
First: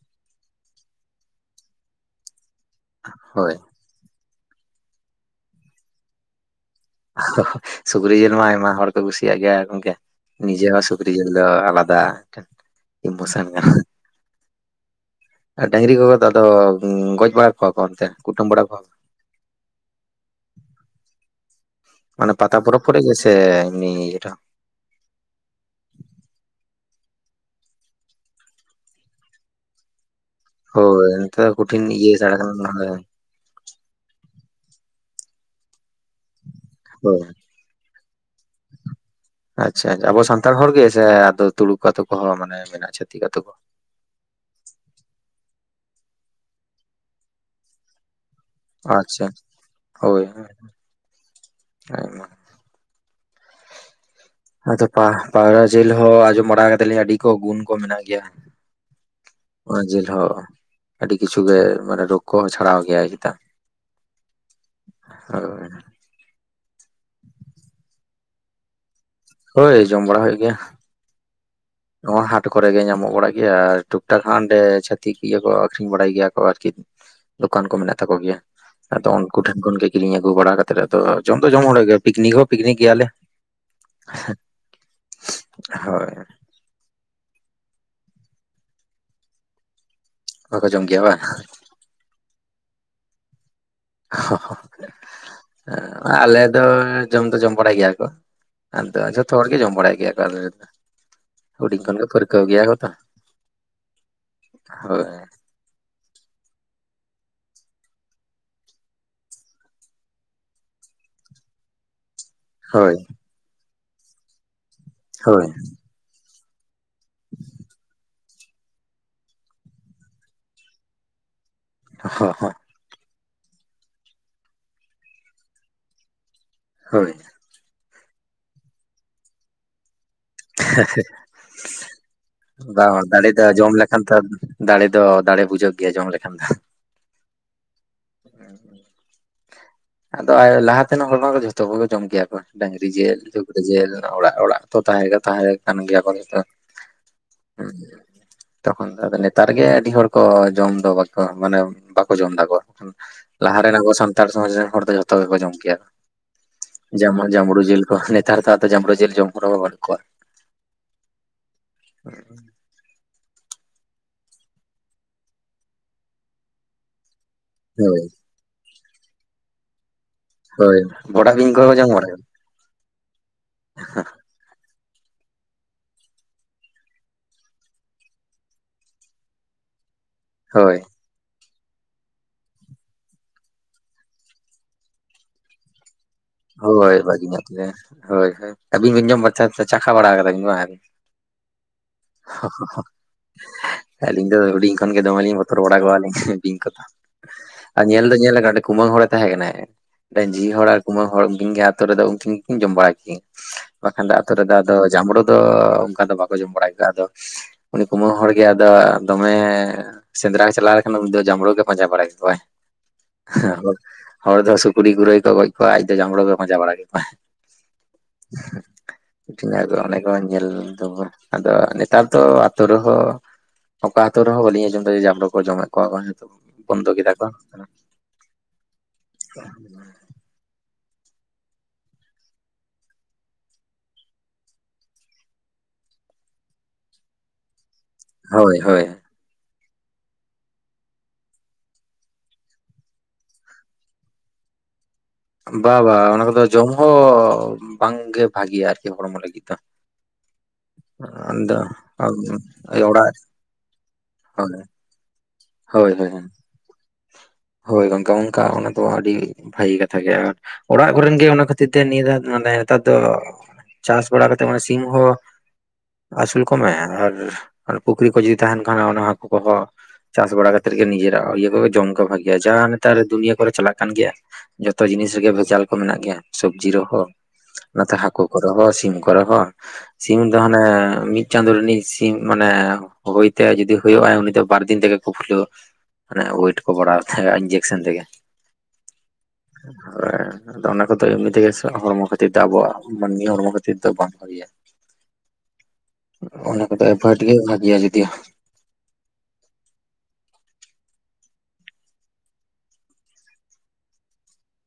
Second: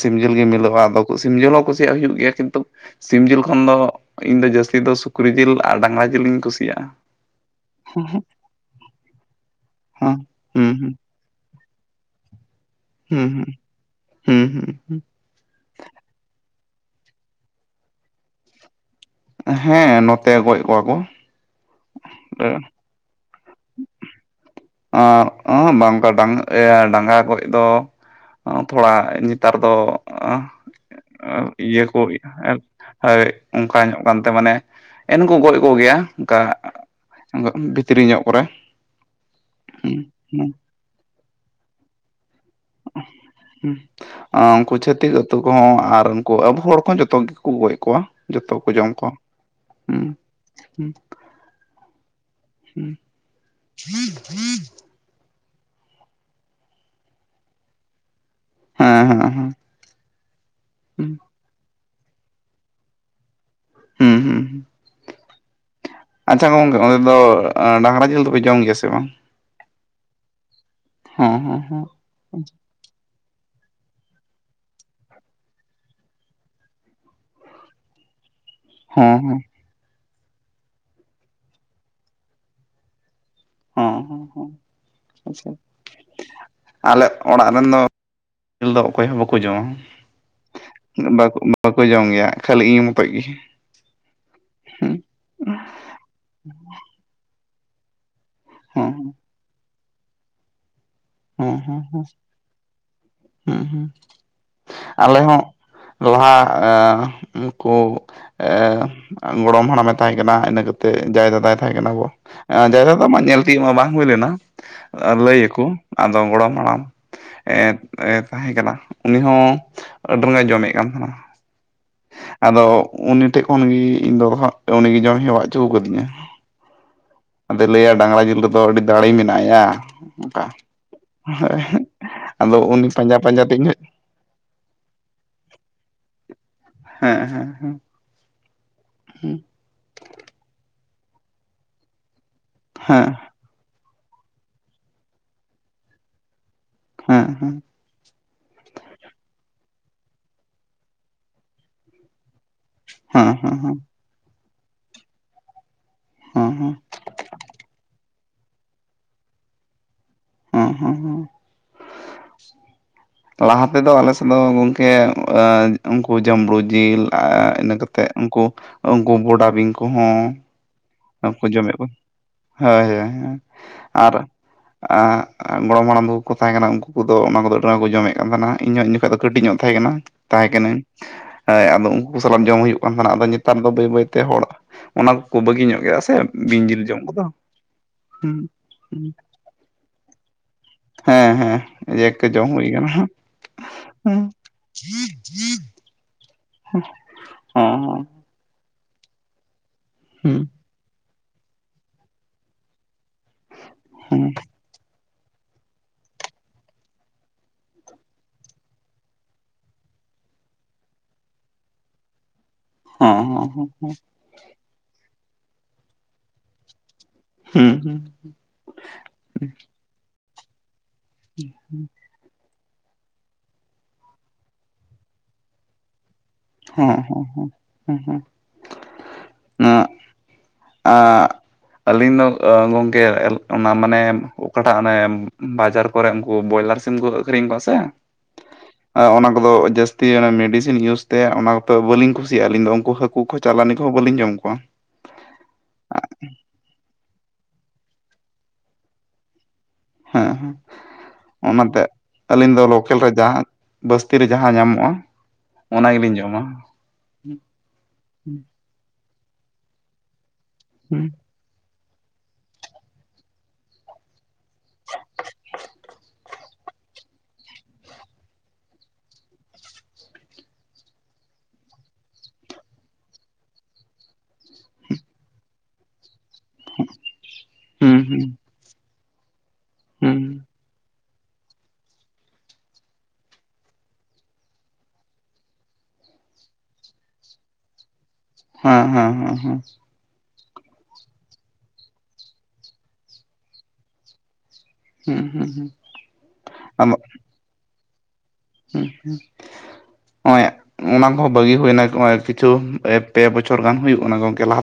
ᱥᱤᱢ ᱡᱤᱞ ᱜᱮ ᱢᱤᱞᱟᱹᱜᱼᱟ ᱟᱫᱚ ᱥᱤᱢ ᱡᱤᱞ ᱦᱚᱸ ᱠᱩᱥᱤᱭᱟᱜ ᱦᱩᱭᱩᱜ ᱜᱮᱭᱟ ᱠᱤᱱᱛᱩ ᱥᱤᱢ ᱡᱤᱞ ᱦᱳᱭ ᱠᱷᱚᱱ ᱫᱚ ᱤᱧ ᱫᱚ ᱡᱟᱹᱥᱛᱤ ᱫᱚ ᱥᱩᱠᱨᱤ ᱡᱤᱞ ᱟᱨ ᱰᱟᱺᱝᱨᱟ ᱡᱤᱞᱤᱧ ᱠᱩᱥᱤᱭᱟᱜᱼᱟ᱾ ᱥᱩᱠᱨᱤ ᱡᱤᱞ ᱢᱟ ᱟᱭᱢᱟ ᱦᱚᱲ ᱠᱚ ᱠᱩᱥᱤᱭᱟᱜ ᱜᱮᱭᱟ ᱜᱚᱢᱠᱮ ᱦᱮᱸ ᱱᱤᱡᱮ ᱦᱚᱸ ᱦᱩᱸ ᱥᱩᱠᱨᱤ ᱡᱤᱞ ᱫᱚ ᱟᱞᱟᱫᱟ [unintelligible] ᱦᱩᱸ ᱤᱢᱳᱥᱮᱱ ᱦᱩᱸ ᱦᱩᱸ ᱦᱩᱸ ᱦᱩᱸ ᱾ ᱰᱟᱺᱝᱨᱤ ᱠᱚᱜᱮ ᱛᱚ ᱟᱫᱚ ᱜᱚᱡ ᱵᱟᱲᱟ ᱠᱚᱣᱟ ᱠᱚ ᱚᱱᱛᱮ ᱠᱩᱴᱟᱹᱢ ᱵᱟᱲᱟ ᱠᱚᱣᱟ ᱾ ᱦᱮᱸ ᱱᱚᱛᱮ ᱜᱚᱡ ᱠᱚᱣᱟ ᱠᱚ ᱾ ᱢᱟᱱᱮ ᱯᱟᱛᱟ ᱯᱚᱨᱚᱵ ᱠᱚᱨᱮ ᱜᱮ ᱥᱮ ᱮᱢᱱᱤ ᱤᱭᱮ ᱨᱮ ᱵᱟᱝᱠᱟ ᱰᱟᱝ ᱰᱟᱝᱺᱨᱟ ᱠᱚᱨᱮ ᱫᱚ ᱛᱷᱚᱲᱟ ᱱᱮᱛᱟᱨ ᱫᱚ ᱦᱳᱭ ᱱᱚᱛᱮ ᱫᱚ ᱤᱭᱟᱹ ᱠᱩᱴᱷᱤᱱ ᱠᱚᱜᱮ ᱥᱟᱲᱟ ᱠᱟᱱᱟ ᱦᱮᱸ ᱚᱱᱟ ᱫᱚ᱾ ᱚᱱᱠᱟ ᱧᱮᱞᱚᱜ ᱠᱟᱱᱛᱮ ᱢᱟᱱᱮ ᱮᱱᱠᱩ ᱜᱚᱡ ᱠᱚᱜᱮᱭᱟ ᱦᱳᱭ ᱚᱱᱠᱟ ᱵᱷᱤᱛᱨᱤ ᱧᱚᱜ ᱠᱚᱨᱮ ᱟᱪᱪᱷᱟ ᱦᱩᱸ ᱟᱵᱚ ᱦᱩᱸ ᱥᱟᱱᱛᱟᱲ ᱦᱚᱲ ᱜᱮ ᱥᱮ ᱟᱫᱚ ᱛᱩᱲᱩᱠ ᱟᱛᱳ ᱠᱚᱦᱚᱸ ᱢᱟᱱᱮ ᱢᱮᱱᱟᱜᱼᱟ, ᱪᱷᱟᱹᱛᱤᱠ ᱟᱛᱳ ᱠᱚ᱾ ᱟᱸ ᱩᱱᱠᱩ ᱪᱷᱟᱹᱛᱤᱠ ᱟᱹᱛᱩ ᱠᱚᱦᱚᱸ ᱟᱨ ᱩᱱᱠᱩ ᱟᱵᱚ ᱦᱚᱲ ᱠᱚᱦᱚᱸ ᱡᱚᱛᱚ ᱜᱮᱠᱚ ᱜᱚᱡ ᱠᱚᱣᱟ ᱡᱚᱛᱚ ᱜᱮ ᱾ ᱠᱩ ᱡᱚᱢ ᱠᱚᱣᱟ ᱟᱪᱪᱷᱟ ᱦᱩᱸ ᱦᱳᱭ ᱟᱭᱢᱟ ᱾ [unintelligible] ᱟᱫᱚ ᱯᱟᱣᱨᱟ ᱡᱷᱤᱞ ᱦᱚᱸ ᱟᱸᱡᱚᱢ ᱵᱟᱲᱟ ᱠᱟᱫᱟᱞᱤᱧ ᱟᱹᱰᱤ ᱠᱚ ᱜᱩᱱ ᱠᱚ ᱢᱮᱱᱟᱜ ᱜᱮᱭᱟ ᱾ ᱦᱮᱸ ᱦᱮᱸ ᱦᱮᱸ ᱾ ᱚᱱᱟ ᱡᱤᱞ ᱦᱚᱸ ᱟᱹᱰᱤ ᱠᱤᱪᱷᱩ ᱜᱮ ᱢᱟᱱᱮ ᱨᱳᱜᱽ ᱠᱚᱦᱚᱸ ᱪᱷᱟᱲᱟᱣ ᱜᱮᱭᱟᱭ ᱪᱮᱛᱟᱱ ᱾ ᱦᱩᱸ ᱾ ᱦᱳᱭ ᱾ ᱟᱪᱪᱷᱟ ᱜᱚᱝᱠᱮ ᱚᱸᱰᱮ ᱫᱚ ᱰᱟᱺᱝᱨᱟ ᱡᱤᱞ ᱫᱚᱯᱮ ᱡᱚᱢ ᱜᱮᱭᱟ ᱥᱮ ᱵᱟᱝ? ᱦᱳᱭ ᱡᱚᱢ ᱵᱟᱲᱟ ᱦᱩᱭᱩᱜ ᱜᱮᱭᱟ ᱾ ᱦᱮᱸ ᱦᱮᱸ ᱦᱮᱸ᱾ ᱱᱚᱣᱟ ᱦᱟᱴ ᱠᱚᱨᱮ ᱜᱮ ᱧᱟᱢᱚᱜ ᱵᱟᱲᱟᱜ ᱜᱮᱭᱟ ᱟᱨ ᱴᱩᱠ ᱴᱟᱠ ᱠᱷᱟᱱ ᱨᱮ ᱪᱷᱟᱛᱤᱠ ᱤᱭᱟᱹ ᱠᱚ ᱟᱠᱷᱨᱤᱧ ᱵᱟᱲᱟᱭ ᱜᱮᱭᱟ ᱠᱚ ᱟᱨᱠᱤ ᱫᱚᱠᱟᱱ ᱠᱚ ᱢᱮᱱᱟᱜ ᱛᱟᱠᱚ ᱜᱮᱭᱟ ᱾ ᱟᱫᱚ ᱦᱚᱸ ᱩᱱᱠᱩ ᱦᱚᱸ ᱴᱷᱮᱱ ᱠᱷᱚᱱᱜᱮ ᱠᱤᱨᱤᱧ ᱟᱹᱜᱩ ᱵᱟᱲᱟ ᱠᱟᱛᱮ ᱮᱫ ᱟᱫᱚ ᱡᱚᱢ ᱫᱚ ᱡᱚᱢ ᱦᱚᱲ ᱜᱮᱭᱟ ᱯᱤᱠᱱᱤᱠ ᱦᱚᱸ ᱯᱤᱠᱱᱤᱠ ᱜᱮᱭᱟᱞᱮ ᱾ ᱦᱚᱸ ᱦᱚᱸ ᱦᱚᱸ ᱟᱪᱪᱷᱟ ᱾ ᱦᱳᱭ ᱟᱞᱮ ᱚᱲᱟᱜ ᱨᱮᱱ ᱫᱚ ᱡᱤᱞ ᱫᱚ ᱚᱠᱚᱭ ᱦᱚᱸ ᱵᱟᱠᱚ ᱡᱚᱢᱟ᱾ ᱵᱟᱠᱚ ᱡᱚᱢ ᱜᱮᱭᱟ ᱵᱟᱝ ᱵᱟ ᱵᱟᱠᱚ ᱡᱚᱢ ᱜᱮᱭᱟ ᱠᱷᱟᱹᱞᱤ ᱤᱧ ᱢᱚᱛᱚᱡ ᱜᱮ᱾ ᱦᱮᱸ ᱟᱞᱮ ᱫᱚ ᱡᱚᱢ ᱫᱚ ᱡᱚᱢ ᱵᱟᱲᱟᱟᱭ ᱜᱮᱭᱟ ᱠᱚ᱾ ᱦᱚᱸ ᱟᱫᱚ ᱡᱷᱚᱴᱚ ᱟᱚᱲ ᱜᱮ ᱡᱚᱢ ᱵᱟᱲᱟᱭ ᱜᱮᱭᱟ ᱠᱚ᱾ ᱦᱩᱸ ᱦᱸ ᱦᱩᱰᱤᱧ ᱠᱷᱚᱱ ᱦᱩᱸ ᱜᱮ ᱯᱟᱹᱨᱠᱟᱹᱣ ᱜᱮᱭᱟ ᱠᱚ ᱛᱚ ᱦᱩᱸ ᱦᱩᱸ ᱦᱳᱭ ᱟᱞᱮ ᱦᱚᱸ ᱞᱟᱦᱟ ᱠᱩᱱᱠᱩ ᱮ ᱜᱚᱲᱚᱢ ᱦᱟᱲᱟᱢᱮ ᱛᱟᱦᱮᱸ ᱠᱟᱱᱟ ᱤᱱᱟᱹ ᱠᱟ ᱠᱟᱛᱮᱫ ᱡᱟᱭ ᱫᱟᱫᱟᱭ ᱛᱟᱦᱮᱸ ᱠᱟᱱᱟ ᱵᱚ ᱦᱳᱭ ᱡᱟᱭᱫᱟᱫᱟ ᱢᱟ ᱧᱮᱞ ᱛᱤᱭᱳᱜ ᱢᱟ ᱵᱟᱝ ᱦᱩᱭ ᱞᱮᱱᱟ ᱞᱟᱹᱭ ᱦᱳᱭ ᱟᱠᱠᱚ ᱟᱫᱚ ᱜᱚᱲᱚᱢ ᱦᱟᱲᱟᱢ ᱛᱟᱦᱮᱸᱠᱟᱱᱟ ᱩᱱᱤ ᱦᱚᱸ ᱟᱹᱰᱤ ᱰᱚᱸ ᱮ ᱡᱚᱢᱮᱫ ᱠᱟᱱ ᱛᱟᱦᱮᱱᱟ᱾ ᱦᱳᱭ ᱟᱫᱚ ᱩᱱᱤ ᱴᱷᱮᱡ ᱠᱷᱚᱱ ᱜᱮ ᱤᱧ ᱫᱚ ᱩᱱᱤᱜᱮ ᱡᱚᱢᱮ ᱦᱮᱣᱟ ᱦᱚᱪᱚ ᱠᱟᱹᱫᱤᱧᱟ᱾ ᱦᱳᱭ ᱟᱫᱚᱭ ᱞᱟᱹᱭᱟ ᱰᱟᱝᱨᱟ ᱡᱤᱞ ᱨᱮᱫᱚ ᱟᱹᱰᱤ ᱫᱟᱲᱮ ᱢᱮᱱᱟᱜ ᱟᱭᱟ᱾ ᱚᱱᱠᱟ ᱦ ᱟᱫᱚ ᱩᱱᱤ ᱯᱟᱸᱡᱟ ᱯᱟᱸᱡᱟ ᱛᱧ [unintelligible] ᱱᱮᱛᱟᱨ ᱫᱟᱲᱮ ᱫᱚ ᱫᱟᱲᱮ ᱵᱩᱡᱷᱟᱹᱜ ᱜᱮᱭᱟ ᱡᱚᱢ ᱞᱮᱠᱷᱟᱱ ᱫᱚ᱾ ᱦᱮᱸ ᱦᱮᱸ ᱦᱮᱸ ᱟᱫᱚ ᱞᱟᱦᱟ ᱛᱮᱱ ᱦᱚᱲ ᱢᱟ ᱠᱚ ᱡᱷᱚᱛᱚ ᱠᱚᱜᱮ ᱡᱚᱢ ᱠᱮᱭᱟ ᱠᱚ ᱾ ᱰᱟᱹᱝᱨᱤ ᱦᱮᱸ ᱡᱤᱞ ᱥᱩᱠᱨᱤ ᱡᱤᱞ ᱚᱲᱟᱜ ᱚᱲᱟᱜ ᱛᱚ ᱛᱟᱦᱮᱸ ᱛᱚ ᱛᱟᱦᱮᱸ ᱠᱟᱱ ᱜᱮᱭᱟ ᱠᱚ ᱱᱤᱛᱚᱜ ᱾ ᱦᱮᱸ ᱦᱮᱸ [inaudible] ᱛᱚᱠᱷᱚᱱ ᱫᱚ ᱱᱮᱛᱟᱨ ᱜᱮ ᱟᱹᱰᱤ ᱦᱚᱲ ᱠᱚ ᱡᱚᱢ ᱫᱚ ᱵᱟᱠᱚ ᱢᱟᱱᱮ ᱵᱟᱠᱚ ᱡᱚᱢ ᱫᱟᱠᱚ᱾ ᱦᱮᱸ ᱦᱮᱸ ᱞᱟᱦᱟ ᱦᱮᱸ ᱨᱮᱱ ᱟᱵᱚ ᱥᱟᱱᱛᱟᱲ ᱥᱚᱢᱟᱡᱽ ᱨᱮᱱ ᱦᱚᱲ ᱫᱚ ᱡᱚᱛᱚ ᱜᱮᱠᱚ ᱡᱚᱢ ᱠᱮᱭᱟ᱾ ᱦᱚᱸ ᱦᱚᱸ ᱡᱮᱢᱚᱱ ᱡᱟᱢᱵᱽᱲᱩ ᱡᱤᱞ ᱠᱚ ᱱᱮᱛᱟᱨ ᱫᱚ ᱟᱫᱚ ᱡᱟᱸᱵᱽᱲᱩ ᱡᱤᱞ ᱡᱚᱢ ᱠᱚ ᱵᱟᱹᱱᱩᱜ ᱠᱚᱣᱟ᱾ ᱦᱚᱸ ᱦᱚᱸ ᱦᱚᱸ᱾ [inaudible] ᱞᱟᱦᱟ ᱛᱮᱫᱚ ᱟᱞᱮᱥᱮᱫ ᱫᱚ ᱜᱚᱢᱠᱮ ᱩᱱᱠᱩ ᱡᱟᱹᱟᱢᱲᱩ ᱡᱤᱞ ᱤᱱᱟᱹ ᱦᱳᱭ ᱠᱟᱛᱮᱫ ᱩᱱᱠᱩ ᱩᱱᱠᱩ ᱵᱚᱰᱟ ᱵᱤᱧ ᱠᱚᱦᱚᱸ, ᱦᱳᱭ ᱵᱚᱰᱟ ᱩᱱᱠᱩ ᱵᱤᱧ ᱡᱚᱢᱮᱫ ᱠᱚ ᱡᱚᱢ ᱵᱟᱲᱟ ᱠᱟᱫᱟ? ᱦᱳᱭ ᱦᱳᱭ ᱟᱨ ᱟᱨ ᱜᱚᱲᱚᱢ ᱦᱟᱲᱟᱢ ᱠᱚ ᱠᱚ ᱛᱟᱦᱮᱸ ᱠᱟᱱᱟ ᱩᱱᱠᱩ ᱠᱚᱫᱚ ᱚᱱᱟ ᱠᱚᱫᱚ ᱟᱹᱰᱤ ᱢᱟᱨ ᱠᱚ ᱡᱚᱢᱮᱫ ᱠᱟᱱ ᱛᱟᱦᱮᱱᱟ ᱤᱧᱦᱚᱸ ᱩᱱ ᱡᱚᱠᱷᱚᱡ ᱫᱚ ᱠᱟᱹᱴᱤᱡ ᱧᱚᱜ ᱛᱟᱦᱮᱸ ᱠᱟᱱᱟ ᱾ ᱛᱟᱦᱮᱸ ᱠᱟᱹᱱᱟᱹᱧ ᱦᱳᱭ ᱾ ᱦᱸ ᱟᱫᱚ ᱩᱱᱠᱩ ᱠᱚ ᱥᱟᱞᱟᱜ ᱡᱚᱢ ᱦᱩᱭᱩᱜ ᱠᱟᱱ ᱛᱟᱦᱮᱱᱟ ᱟᱫᱚ ᱱᱮᱛᱟᱨ ᱫᱚ ᱵᱟᱹᱭ ᱵᱟᱹᱭᱛᱮ ᱦᱚᱲ ᱚᱱᱟ ᱠᱚᱠᱚ ᱵᱟᱹᱜᱤ ᱧᱚᱜ ᱜᱮᱭᱟ ᱥᱮ ᱵᱤᱧ ᱡᱤᱞ ᱦᱳᱭ ᱡᱚᱢ ᱠᱚᱫᱚ ᱵᱷᱟᱹᱜᱤ ᱧᱚᱜ ᱜᱮ ᱦᱳᱭ ᱦᱩᱸ ᱦᱳ ᱟᱹᱵᱤᱱ ᱵᱤᱱ ᱡᱚᱢ ᱵᱟ ᱪᱟᱠᱷᱟ ᱵᱟᱲᱟ ᱠᱟᱫᱟ ᱵᱤᱱ ᱵᱟᱝ? ᱦᱮᱸ ᱦᱮᱸ ᱮᱭ ᱮᱠᱮ ᱡᱚᱢ ᱦᱩᱭ ᱠᱟᱱᱟ᱾ ᱦᱚᱸ ᱟᱹᱞᱤᱧ ᱫᱚ ᱦᱩᱰᱤᱧ ᱠᱷᱚᱱ ᱜᱮ ᱫᱚᱢᱮ ᱞᱤᱧ ᱵᱚᱛᱚᱨ ᱵᱟᱲᱟ ᱠᱚᱣᱟᱞᱤᱧ ᱵᱤᱝ ᱠᱚ ᱟᱨ ᱧᱮᱞ ᱦᱚᱸ ᱫᱚ ᱧᱮᱞ ᱟᱠᱟᱱ ᱚᱸᱰᱮ ᱠᱩᱢᱟᱹᱝ ᱦᱚᱲᱮ ᱛᱟᱦᱮᱸ ᱠᱟᱱᱟᱭ ᱢᱤᱫᱴᱟᱝ ᱦᱩᱸ ᱡᱷᱤ ᱦᱚᱲ ᱟᱨ ᱠᱩᱢᱟᱝ ᱦᱚᱲ ᱩᱱᱠᱤᱱ ᱜᱮᱛᱚ ᱟᱛᱳ ᱨᱮᱫᱚ ᱩᱱᱠᱤᱱ ᱜᱮᱠᱤᱱ ᱡᱚᱢ ᱵᱟᱲᱟᱭ ᱠᱤᱱ ᱵᱟᱝᱠᱷᱟᱱ ᱫᱚ ᱟᱛᱳ ᱦᱚᱸ ᱨᱮᱫᱚ ᱟᱫᱚ ᱡᱟᱢᱵᱽᱲᱩ ᱫᱚ ᱚᱱᱠᱟ ᱫᱚ ᱵᱟᱠᱚ ᱡᱚᱢ ᱵᱟᱲᱟ ᱠᱚᱣᱟ ᱟᱫᱚ ᱩᱱᱤ ᱠᱩᱢᱟᱝ ᱦᱚᱲᱜᱮ ᱟᱫᱚ ᱫᱚᱢᱮ ᱥᱮᱸᱫᱽᱨᱟ ᱪᱟᱞᱟᱣ ᱞᱮᱠᱷᱟᱱ ᱩᱱᱤ ᱫᱚ ᱡᱟᱢᱲᱩ ᱜᱮ ᱯᱟᱸᱡᱟ ᱵᱟᱲᱟᱭ ᱠᱚᱣᱟᱭ᱾ ᱦᱚᱸ ᱦᱮ ᱦᱚᱸ ᱦᱚᱸ ᱦᱚᱲ ᱫᱚ ᱥᱩᱠᱨᱤ ᱜᱩᱞᱟᱹᱭ ᱠᱚ ᱜᱚᱡ ᱠᱚᱣᱟ ᱟᱡ ᱫᱚ ᱡᱟᱢᱲᱩ ᱠᱚ ᱯᱟᱡᱟ ᱵᱟᱲᱟ ᱠᱮᱠᱚᱣᱟᱭ᱾ ᱦᱩᱸ ᱦᱩᱸ ᱴᱧ ᱫᱚ ᱚᱱᱮ ᱠᱚ ᱧᱮᱞ ᱫᱚᱵᱚ ᱟᱫᱚ ᱱᱮᱛᱟᱨ ᱫᱚ ᱛᱚ ᱟᱛᱳ ᱨᱮᱦᱚᱸ ᱚᱠᱟ ᱟᱛᱳ ᱨᱮᱦᱚᱸ ᱵᱟᱹᱞᱤᱧ ᱟᱸᱡᱚᱢᱮᱫᱟ ᱡᱟᱢᱵᱽᱲᱩ ᱠᱚ ᱡᱚᱢᱮᱫ ᱠᱚᱣᱟ ᱠᱚ ᱦᱤᱛᱚᱜ ᱦᱚᱸ᱾ ᱦᱮᱸ ᱵᱚᱱᱫᱚ ᱠᱮᱫᱟ ᱦᱮᱸ ᱠᱚ ᱦᱮᱸ ᱦᱮᱸ [unintelligible] ᱟᱸᱠ [inaudible] ᱟᱹᱞᱤᱧ ᱫᱚ ᱜᱚᱝᱠᱮ ᱚᱱᱟ ᱢᱟᱱᱮ ᱚᱠᱟᱴᱟᱜ ᱚᱱᱮ ᱵᱟᱡᱟᱨ᱾ ᱠᱚᱨᱮ ᱩᱱᱠᱩ ᱵᱚᱭᱞᱟᱨ ᱥᱤᱢ ᱠᱚ ᱟᱠᱷᱨᱤᱧ ᱠᱚᱣᱟ ᱥᱮ, ᱦᱳᱭ ᱦᱳᱭ᱾ ᱚᱱᱟ ᱠᱚᱫᱚ ᱡᱟᱹᱥᱛᱤ ᱚᱱᱟ ᱢᱮᱰᱤᱥᱤᱱ ᱤᱭᱩᱥ ᱛᱮ ᱚᱱᱟ ᱠᱚᱫᱚ ᱵᱟᱹᱞᱤᱧ ᱠᱩᱥᱤᱭᱟᱜᱼᱟ ᱟᱹᱞᱤᱧ ᱫᱚ ᱩᱱᱠᱩ ᱦᱟᱠᱩ ᱠᱚ ᱪᱟᱞᱟᱱᱤ ᱠᱚ᱾ ᱵᱟᱹᱞᱤᱧ ᱡᱚᱢ ᱠᱚᱣᱟ᱾ ᱵᱟ ᱵᱟᱝ ᱚᱱᱟ ᱠᱚᱫᱚ ᱡᱚᱢ ᱦᱚᱸ ᱵᱟᱝᱜᱮ ᱵᱷᱟᱜᱮᱭᱟ ᱟᱨᱠᱤ ᱦᱚᱲᱢᱚ ᱞᱟᱹᱜᱤᱫ ᱫᱚ᱾ ᱦᱮᱸ ᱦᱮᱸ᱾ ᱚᱱᱟᱛᱮ ᱟᱫᱚ ᱟᱹᱞᱤᱧ ᱫᱚ ᱞᱳᱠᱮᱞ ᱨᱮ ᱚᱲᱟᱜ ᱡᱟᱦᱟᱸ ᱵᱟᱥᱛᱤ ᱨᱮ ᱡᱟᱦᱟᱸ ᱧᱟᱢᱚᱜᱼᱟ᱾ ᱦᱳᱭ ᱚᱱᱟ ᱦᱳᱭ ᱜᱮᱞᱤᱧ ᱡᱚᱢᱟ᱾ ᱦᱳᱭ ᱜᱚᱝᱠᱮ ᱚᱱᱠᱟ ᱚᱱᱟ ᱫᱚ ᱟᱹᱰᱤ ᱵᱷᱟᱜᱤ ᱠᱟᱛᱷᱟ ᱜᱮᱭᱟ ᱟᱨ ᱚᱲᱟᱜ ᱦᱩᱸ ᱠᱚᱨᱮᱱ ᱜᱮ ᱚᱱᱟ ᱠᱷᱟᱹᱛᱼᱼ ᱠᱷᱟ. ᱛᱤᱨ ᱛᱮ ᱱᱤᱭᱟᱫᱷᱟ ᱢᱟᱱᱮ ᱱᱮᱛᱟᱨ ᱫᱚ ᱪᱟᱥ ᱵᱟᱲᱟ ᱠᱟᱛᱮᱜ ᱢᱟᱱᱮ ᱥᱤᱢ ᱦᱚᱸᱼᱼ ᱟᱹᱥᱩᱞ ᱠᱚᱢᱮ ᱟᱨ ᱯᱩᱠᱷᱨᱤ ᱠᱚ ᱡᱚᱫᱤ ᱛᱟᱦᱮᱱ ᱠᱷᱟᱱ ᱚᱱᱟ ᱦᱟᱹᱠᱩ ᱠᱚᱦᱚᱸᱼᱼ ᱪᱟᱥ ᱵᱟᱲᱟ ᱠᱷᱟ. ᱛᱤᱨ ᱱᱤᱡᱮᱟᱜ ᱤᱭᱟᱹ ᱠᱚ ᱡᱚᱢᱠᱚ ᱵᱷᱟᱜᱮ᱾ ᱜᱮᱭᱟ ᱡᱟᱦᱟᱸ ᱱᱮᱛᱟᱨ ᱫᱩᱱᱭᱤᱭᱟᱹ ᱠᱚᱨᱮ ᱪᱟᱞᱟᱜ ᱠᱟᱱ ᱜᱮᱭᱟ ᱡᱚᱛᱚ ᱡᱤᱱᱤᱥ ᱨᱮᱜᱮ ᱵᱷᱮᱡᱟᱞ ᱠᱚ ᱢᱮᱱᱟᱜ ᱜᱮᱭᱟ᱾ ᱥᱚᱵᱽᱡᱤ ᱨᱮᱦᱚᱸ ᱱᱚᱛᱮ ᱦᱩᱸ ᱦᱟᱹᱠᱩ ᱦᱩᱸ ᱠᱚ ᱨᱮᱦᱚ ᱥᱤᱢ ᱠᱚᱨᱮ ᱦᱚ ᱦᱩᱸ ᱥᱤᱢ ᱫᱚ ᱦᱟᱱᱮ ᱢᱤᱫᱼᱼ ᱪᱟᱸᱫᱳ ᱨᱤᱱᱤᱡ ᱥᱤᱢ ᱢᱟᱱᱮ ᱦᱳᱭᱛᱮ ᱡᱩᱫᱤ ᱦᱳᱭᱳᱜᱼᱟ ᱩᱱᱤ ᱫᱚ ᱵᱟᱨᱫᱤᱱ ᱛᱮᱜᱮ ᱠᱚ ᱠᱷᱩᱞᱟᱹᱣᱟ᱾ ᱳᱭᱮᱴ ᱠᱚ ᱵᱲᱟᱣ ᱛᱟᱭᱟ ᱤᱝᱡᱮᱠᱥᱚᱱ ᱛᱮ ᱜᱮ᱾ ᱦᱮᱸ ᱦᱮᱸ ᱦᱮᱸ ᱦᱮᱸ᱾ ᱛᱟᱯᱚᱨᱮ ᱟᱫᱚ ᱚᱱᱟ ᱠᱚᱫᱚ ᱮᱢᱱᱤ ᱛᱮᱜᱮ ᱦᱚᱲᱢᱚ ᱠᱷᱟᱹᱛᱤᱨ ᱫᱚ ᱟᱵᱚᱣᱟᱜ ᱢᱟᱹᱱᱢᱤ ᱦᱚᱲᱢᱚ ᱠᱷᱟᱹᱛᱤᱨ ᱫᱚ ᱵᱟᱝ ᱦᱩᱭᱩᱜ-ᱟ᱾ ᱦᱩᱸ ᱦᱩᱸ ᱦᱩᱸ᱾ ᱚᱱᱟ ᱠᱚᱫᱚ ᱮᱵᱷᱭᱮᱴ ᱜᱮ ᱵᱷᱟᱜᱮᱭᱟ ᱡᱚᱫᱤ᱾ ᱦᱩᱸ ᱦᱩᱸ᱾ ᱱᱚᱜᱚᱭ ᱚᱱᱟ ᱠᱚᱦᱚᱸ ᱵᱟᱹᱜᱤ ᱦᱩᱭᱱᱟᱜ ᱠᱤᱪᱷᱩ ᱯᱮ ᱵᱚᱪᱷᱚᱨ ᱜᱟᱱ ᱦᱩᱭᱩᱜ ᱠᱟᱱᱟ ᱜᱚᱝᱠᱮ ᱞᱟᱦᱟᱼᱼ